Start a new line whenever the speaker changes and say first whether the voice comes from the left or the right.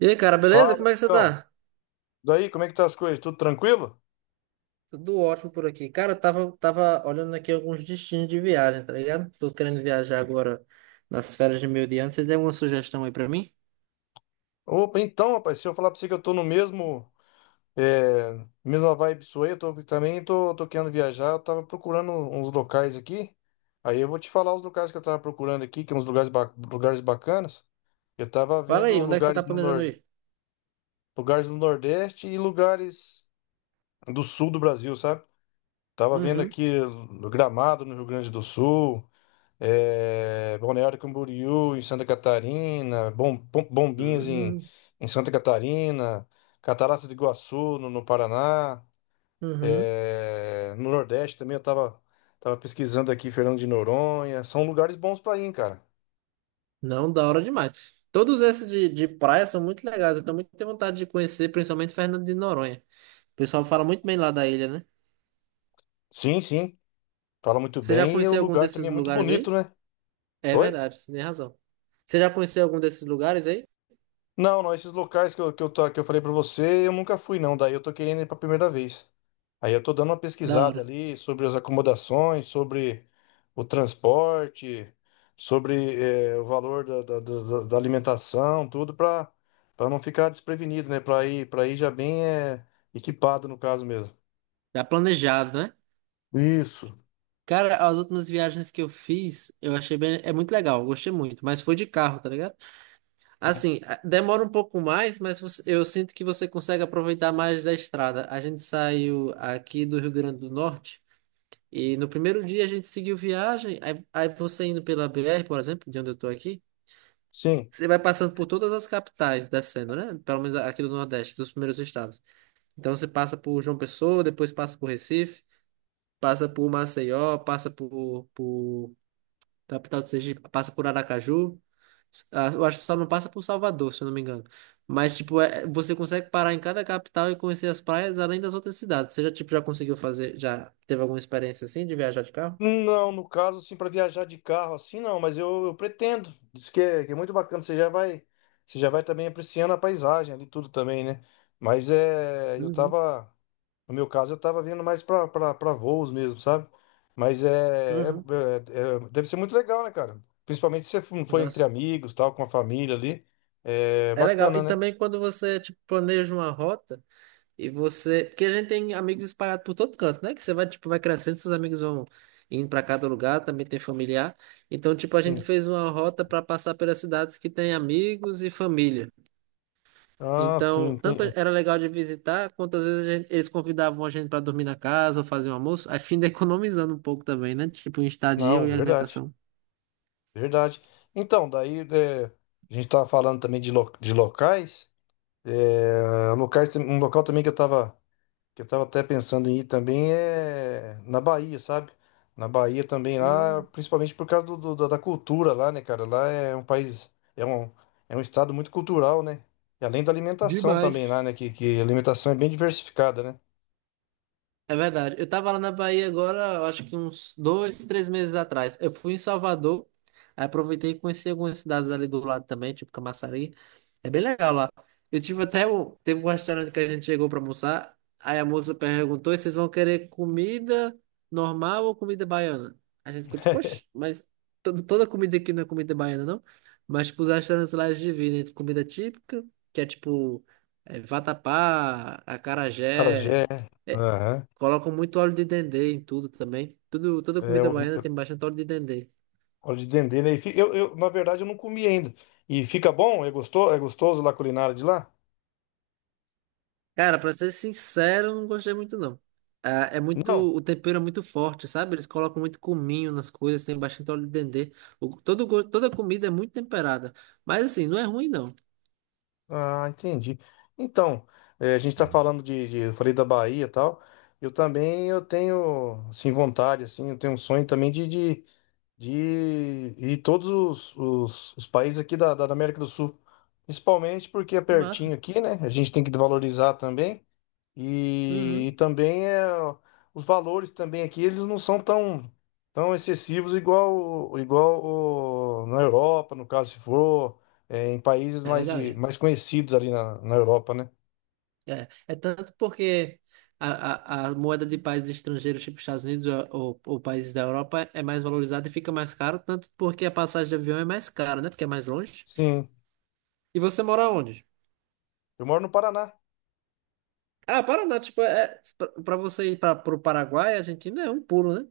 right: E aí, cara, beleza?
left: Fala,
right: Como é que você
left: amigão.
right: tá?
left: Daí, como é que tá as coisas? Tudo tranquilo?
right: Tudo ótimo por aqui. Cara, eu tava, olhando aqui alguns destinos de viagem, tá ligado? Tô querendo viajar agora nas férias de meio de ano. Você tem alguma sugestão aí pra mim?
left: Opa, então, rapaz, se eu falar pra você que eu tô no mesmo, mesma vibe sua aí, eu tô, também tô, tô querendo viajar, eu tava procurando uns locais aqui, aí eu vou te falar os locais que eu tava procurando aqui, que é uns lugares, lugares bacanas. Eu tava
right: Fala
left: vendo
right: aí, onde é que você tá planejando ir?
left: lugares no Nordeste e lugares do Sul do Brasil, sabe? Tava vendo
right: Uhum.
left: aqui no Gramado, no Rio Grande do Sul, Balneário Camboriú em Santa Catarina, Bombinhas em,
right: Hum.
left: em Santa Catarina, Cataratas do Iguaçu no Paraná,
right: Uhum.
left: é, no Nordeste também eu tava pesquisando aqui Fernando de Noronha, são lugares bons pra ir, cara.
right: Não, da hora demais. Todos esses de praia são muito legais. Eu também tenho vontade de conhecer, principalmente Fernando de Noronha. O pessoal fala muito bem lá da ilha, né?
left: Sim, sim, fala muito
right: Você já
left: bem e o
right: conheceu algum
left: lugar também
right: desses
left: é muito
right: lugares
left: bonito,
right: aí?
left: né?
right: É
left: Oi?
right: verdade, você tem razão. Você já conheceu algum desses lugares aí?
left: Não, não, esses locais que eu falei pra você, eu nunca fui, não. Daí eu tô querendo ir pra primeira vez. Aí eu tô dando uma
right: Da
left: pesquisada
right: hora.
left: ali sobre as acomodações, sobre o transporte, sobre o valor da alimentação, tudo pra para não ficar desprevenido, né? Para ir já bem equipado no caso mesmo.
right: Já planejado, né?
left: Isso.
right: Cara, as últimas viagens que eu fiz, eu achei bem, é muito legal, eu gostei muito, mas foi de carro, tá ligado? Assim, demora um pouco mais, mas eu sinto que você consegue aproveitar mais da estrada. A gente saiu aqui do Rio Grande do Norte e no primeiro dia a gente seguiu viagem, aí você indo pela BR, por exemplo, de onde eu tô aqui,
left: Sim.
right: você vai passando por todas as capitais descendo, né? Pelo menos aqui do Nordeste, dos primeiros estados. Então você passa por João Pessoa, depois passa por Recife, passa por Maceió, passa por Capital do Sergipe, passa por Aracaju. Ah, eu acho que só não passa por Salvador, se eu não me engano. Mas, tipo, você consegue parar em cada capital e conhecer as praias além das outras cidades. Você já, tipo, já conseguiu fazer, já teve alguma experiência assim de viajar de carro?
left: Não, no caso, assim, para viajar de carro, assim, não, mas eu pretendo. Diz que é muito bacana, você já vai também apreciando a paisagem ali, tudo também, né? Mas é, eu
right: Uhum.
left: tava, no meu caso, eu tava vindo mais pra voos mesmo, sabe? Mas
right: Uhum.
left: deve ser muito legal, né, cara? Principalmente se você for entre
right: Nossa,
left: amigos, tal, com a família ali, é
right: é legal.
left: bacana,
right: E
left: né?
right: também quando você, tipo, planeja uma rota. E você, porque a gente tem amigos espalhados por todo canto, né? Que você vai, tipo, vai crescendo, seus amigos vão indo para cada lugar, também tem familiar. Então, tipo, a gente
left: Sim.
right: fez uma rota para passar pelas cidades que tem amigos e família.
left: Ah, sim,
right: Então, tanto era legal de visitar, quanto às vezes eles convidavam a gente para dormir na casa ou fazer um almoço, a fim de economizando um pouco também, né? Tipo, em estadia
left: não,
right: e
left: verdade,
right: alimentação.
left: verdade. Então, daí, é, a gente tava falando também de, de locais. É, um local também que eu tava até pensando em ir também é na Bahia, sabe? Na Bahia também lá,
right: Hum,
left: principalmente por causa da cultura lá, né, cara? Lá é um país, é um estado muito cultural, né? E além da alimentação também lá,
right: demais.
left: né? Que a alimentação é bem diversificada, né?
right: É verdade. Eu tava lá na Bahia agora, eu acho que uns dois, três meses atrás. Eu fui em Salvador, aí aproveitei e conheci algumas cidades ali do lado também, tipo Camaçari. É bem legal lá. Eu tive até teve um restaurante que a gente chegou pra almoçar, aí a moça perguntou se vocês vão querer comida normal ou comida baiana. A gente ficou tipo, poxa, mas toda comida aqui não é comida baiana, não? Mas tipo, os restaurantes lá eles dividem entre comida típica, que é tipo é, vatapá, acarajé.
left: Carajé,
right: É,
left: aham.
right: colocam muito óleo de dendê em tudo também. Tudo, toda comida baiana
left: É,
right: tem bastante óleo de dendê.
left: óleo de dendê, né? E na verdade, eu não comi ainda. E fica bom? É gostoso? É gostoso lá a culinária de lá?
right: Cara, pra ser sincero, eu não gostei muito não. Ah, é
left: Não?
right: muito, o tempero é muito forte, sabe? Eles colocam muito cominho nas coisas, tem bastante óleo de dendê. Toda comida é muito temperada. Mas assim, não é ruim não.
left: Ah, entendi. Então, a gente tá falando eu falei da Bahia e tal. Eu também eu tenho assim vontade assim, eu tenho um sonho também de ir em todos os países aqui da América do Sul, principalmente porque é
right: Que
left: pertinho
right: massa.
left: aqui, né? A gente tem que valorizar também. E
right: Uhum,
left: também é, os valores também aqui, eles não são tão, tão excessivos igual na Europa, no caso, se for é, em países
right: é
left: mais, de,
right: verdade.
left: mais conhecidos ali na Europa, né?
right: É, é tanto porque a moeda de países estrangeiros, tipo Estados Unidos ou países da Europa, é mais valorizada e fica mais caro, tanto porque a passagem de avião é mais cara, né? Porque é mais longe.
left: Sim,
right: E você mora onde?
left: eu moro no Paraná.
right: Ah, Paraná, tipo, é, pra você ir para pro Paraguai, a Argentina é um pulo, né?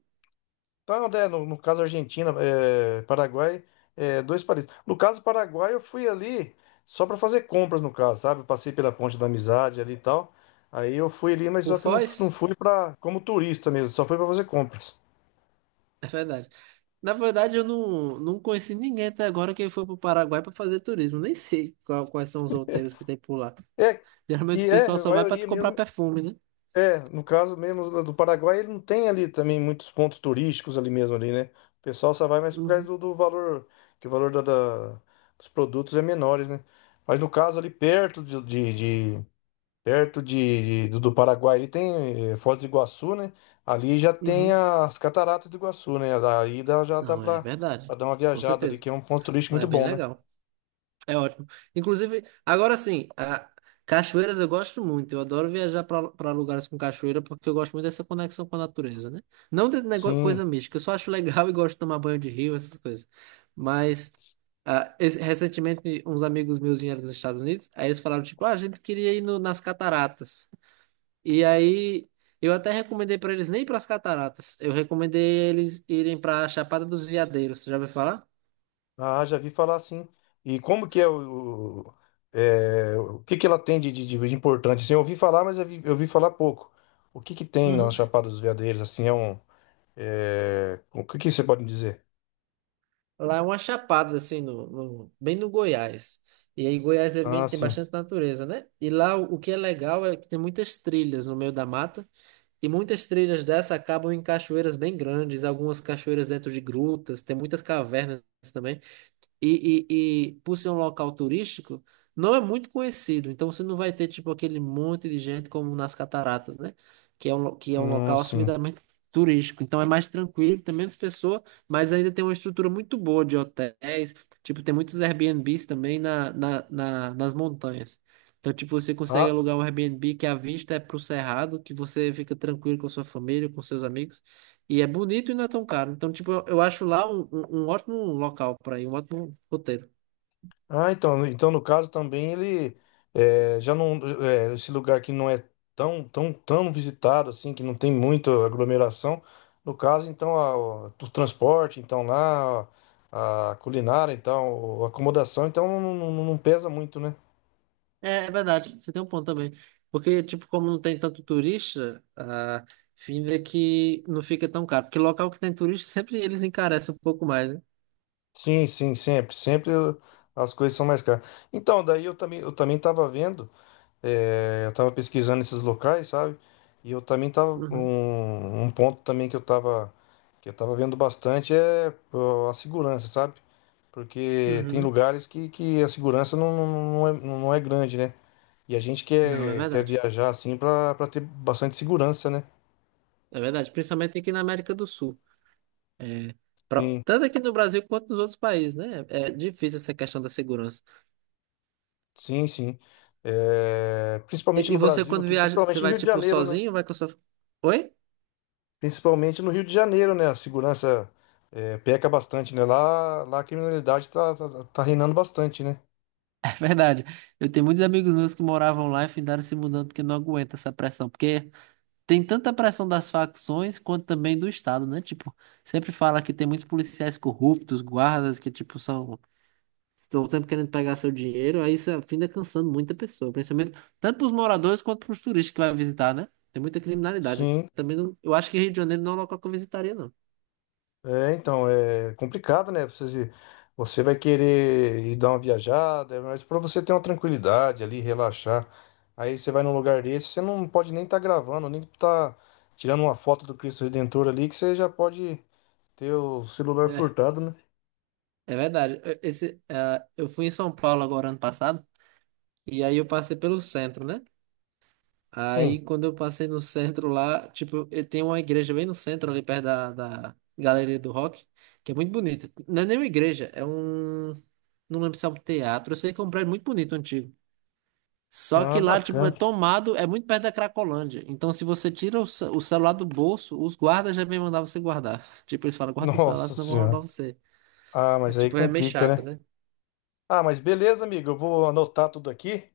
left: Então, né, no caso Argentina, é, Paraguai, é, dois países. No caso Paraguai, eu fui ali só para fazer compras, no caso, sabe? Eu passei pela Ponte da Amizade ali e tal. Aí eu fui ali, mas só
right: Por
left: que eu não
right: Foz?
left: fui para como turista mesmo, só fui para fazer compras.
right: É verdade. Na verdade, eu não, não conheci ninguém até agora que foi pro Paraguai para fazer turismo. Nem sei quais são os roteiros que tem por lá.
left: É,
right: Geralmente o
left: que é,
right: pessoal
left: a
right: só vai para
left: maioria
right: comprar
left: mesmo,
right: perfume, né?
left: é, no caso mesmo lá do Paraguai, ele não tem ali também muitos pontos turísticos ali mesmo ali, né? O pessoal só vai mais por causa
right: Uhum,
left: do valor, que o valor dos produtos é menores, né? Mas no caso ali perto perto do Paraguai, ele tem Foz do Iguaçu, né? Ali já tem
right: uhum.
left: as cataratas do Iguaçu, né? Daí já dá
right: Não, é
left: pra, pra
right: verdade.
left: dar uma
right: Com
left: viajada ali,
right: certeza.
left: que é um ponto turístico
right: Lá é
left: muito
right: bem
left: bom, né?
right: legal. É ótimo. Inclusive, agora sim, cachoeiras eu gosto muito. Eu adoro viajar para lugares com cachoeira porque eu gosto muito dessa conexão com a natureza, né? Não de nego- Coisa
left: Sim.
right: mística, eu só acho legal e gosto de tomar banho de rio, essas coisas. Mas recentemente uns amigos meus vieram dos Estados Unidos, aí eles falaram tipo, ah, a gente queria ir nas cataratas. E aí eu até recomendei para eles nem para as cataratas. Eu recomendei eles irem para a Chapada dos Veadeiros. Você já ouviu falar?
left: Ah, já vi falar assim. E como que é é, o que que ela tem de importante? Assim, eu ouvi falar, mas eu ouvi falar pouco. O que que tem na
right: Uhum.
left: Chapada dos Veadeiros? Assim, é um, é, o que que você pode me dizer?
right: Lá é uma chapada, assim, bem no Goiás. E aí Goiás é
left: Ah,
right: bem, tem
left: sim.
right: bastante natureza, né? E lá o que é legal é que tem muitas trilhas no meio da mata. E muitas trilhas dessa acabam em cachoeiras bem grandes, algumas cachoeiras dentro de grutas, tem muitas cavernas também. E por ser um local turístico, não é muito conhecido. Então você não vai ter tipo aquele monte de gente como nas Cataratas, né? Que é um, que é um
left: Não,
right: local
left: sim.
right: assumidamente turístico. Então é mais tranquilo, tem menos pessoa, mas ainda tem uma estrutura muito boa de hotéis. Tipo, tem muitos Airbnbs também nas montanhas. Então, tipo, você consegue
left: Ah,
right: alugar um Airbnb que a vista é pro cerrado, que você fica tranquilo com a sua família, com seus amigos. E é bonito e não é tão caro. Então, tipo, eu acho lá um ótimo local para ir, um ótimo roteiro.
left: Ah, então, então no caso também ele eh, já não eh, esse lugar que não é tão tão tão visitado assim que não tem muita aglomeração. No caso então o transporte então lá a culinária então a acomodação então não pesa muito, né?
right: É, é verdade, você tem um ponto também. Porque, tipo, como não tem tanto turista, a fim é que não fica tão caro. Porque local que tem turista, sempre eles encarecem um pouco mais, né?
left: Sim, sim, sempre, sempre as coisas são mais caras. Então daí eu também estava vendo. É, eu tava pesquisando esses locais, sabe? E eu também tava
right: Uhum,
left: um, um ponto também que eu tava vendo bastante é ó, a segurança, sabe? Porque tem
right: uhum.
left: lugares que a segurança não é, não é grande, né? E a gente
right: Não, é
left: quer
right: verdade.
left: viajar assim pra para ter bastante segurança, né?
right: É verdade, principalmente aqui na América do Sul. É, pra-
left: Sim,
right: tanto aqui no Brasil quanto nos outros países, né? É difícil essa questão da segurança.
left: sim, sim. É, principalmente
right: E
left: no
right: você,
left: Brasil
right: quando
left: aqui,
right: viaja, você
left: principalmente no
right: vai,
left: Rio de
right: tipo,
left: Janeiro, né?
right: sozinho? Ou vai com a sua... Oi?
left: Principalmente no Rio de Janeiro, né? A segurança peca bastante, né? Lá, lá a criminalidade tá reinando bastante, né?
right: É verdade. Eu tenho muitos amigos meus que moravam lá e findaram se mudando porque não aguenta essa pressão. Porque tem tanta pressão das facções quanto também do Estado, né? Tipo, sempre fala que tem muitos policiais corruptos, guardas que, tipo, são. Estão sempre querendo pegar seu dinheiro. Aí isso finda cansando muita pessoa, principalmente tanto para os moradores quanto para os turistas que vai visitar, né? Tem muita criminalidade.
left: Sim.
right: Também não, eu acho que Rio de Janeiro não é um local que eu visitaria, não.
left: É, então, é complicado, né? Você, você vai querer ir dar uma viajada, mas para você ter uma tranquilidade ali, relaxar. Aí você vai num lugar desse, você não pode nem estar gravando, nem estar tirando uma foto do Cristo Redentor ali, que você já pode ter o celular
right: É,
left: furtado, né?
right: é verdade. Eu fui em São Paulo agora ano passado, e aí eu passei pelo centro, né?
left: Sim.
right: Aí quando eu passei no centro lá, tipo, eu tenho uma igreja bem no centro, ali perto da Galeria do Rock, que é muito bonita. Não é nem uma igreja, é um. Não lembro se é um teatro, eu sei que é um prédio muito bonito, antigo. Só
left: Ah,
right: que lá, tipo, é
left: bacana.
right: tomado, é muito perto da Cracolândia. Então, se você tira o celular do bolso, os guardas já vêm mandar você guardar. Tipo, eles falam, guarda o celular,
left: Nossa
right: senão vão roubar
left: Senhora.
right: você.
left: Ah,
right: É
left: mas aí
right: tipo, é meio
left: complica,
right: chato,
left: né?
right: né?
left: Ah, mas beleza, amigo. Eu vou anotar tudo aqui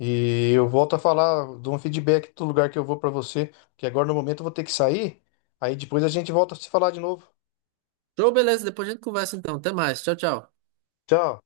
left: e eu volto a falar de um feedback do lugar que eu vou para você, porque agora no momento eu vou ter que sair. Aí depois a gente volta a se falar de novo.
right: Então, beleza, depois a gente conversa então. Até mais. Tchau, tchau.
left: Tchau.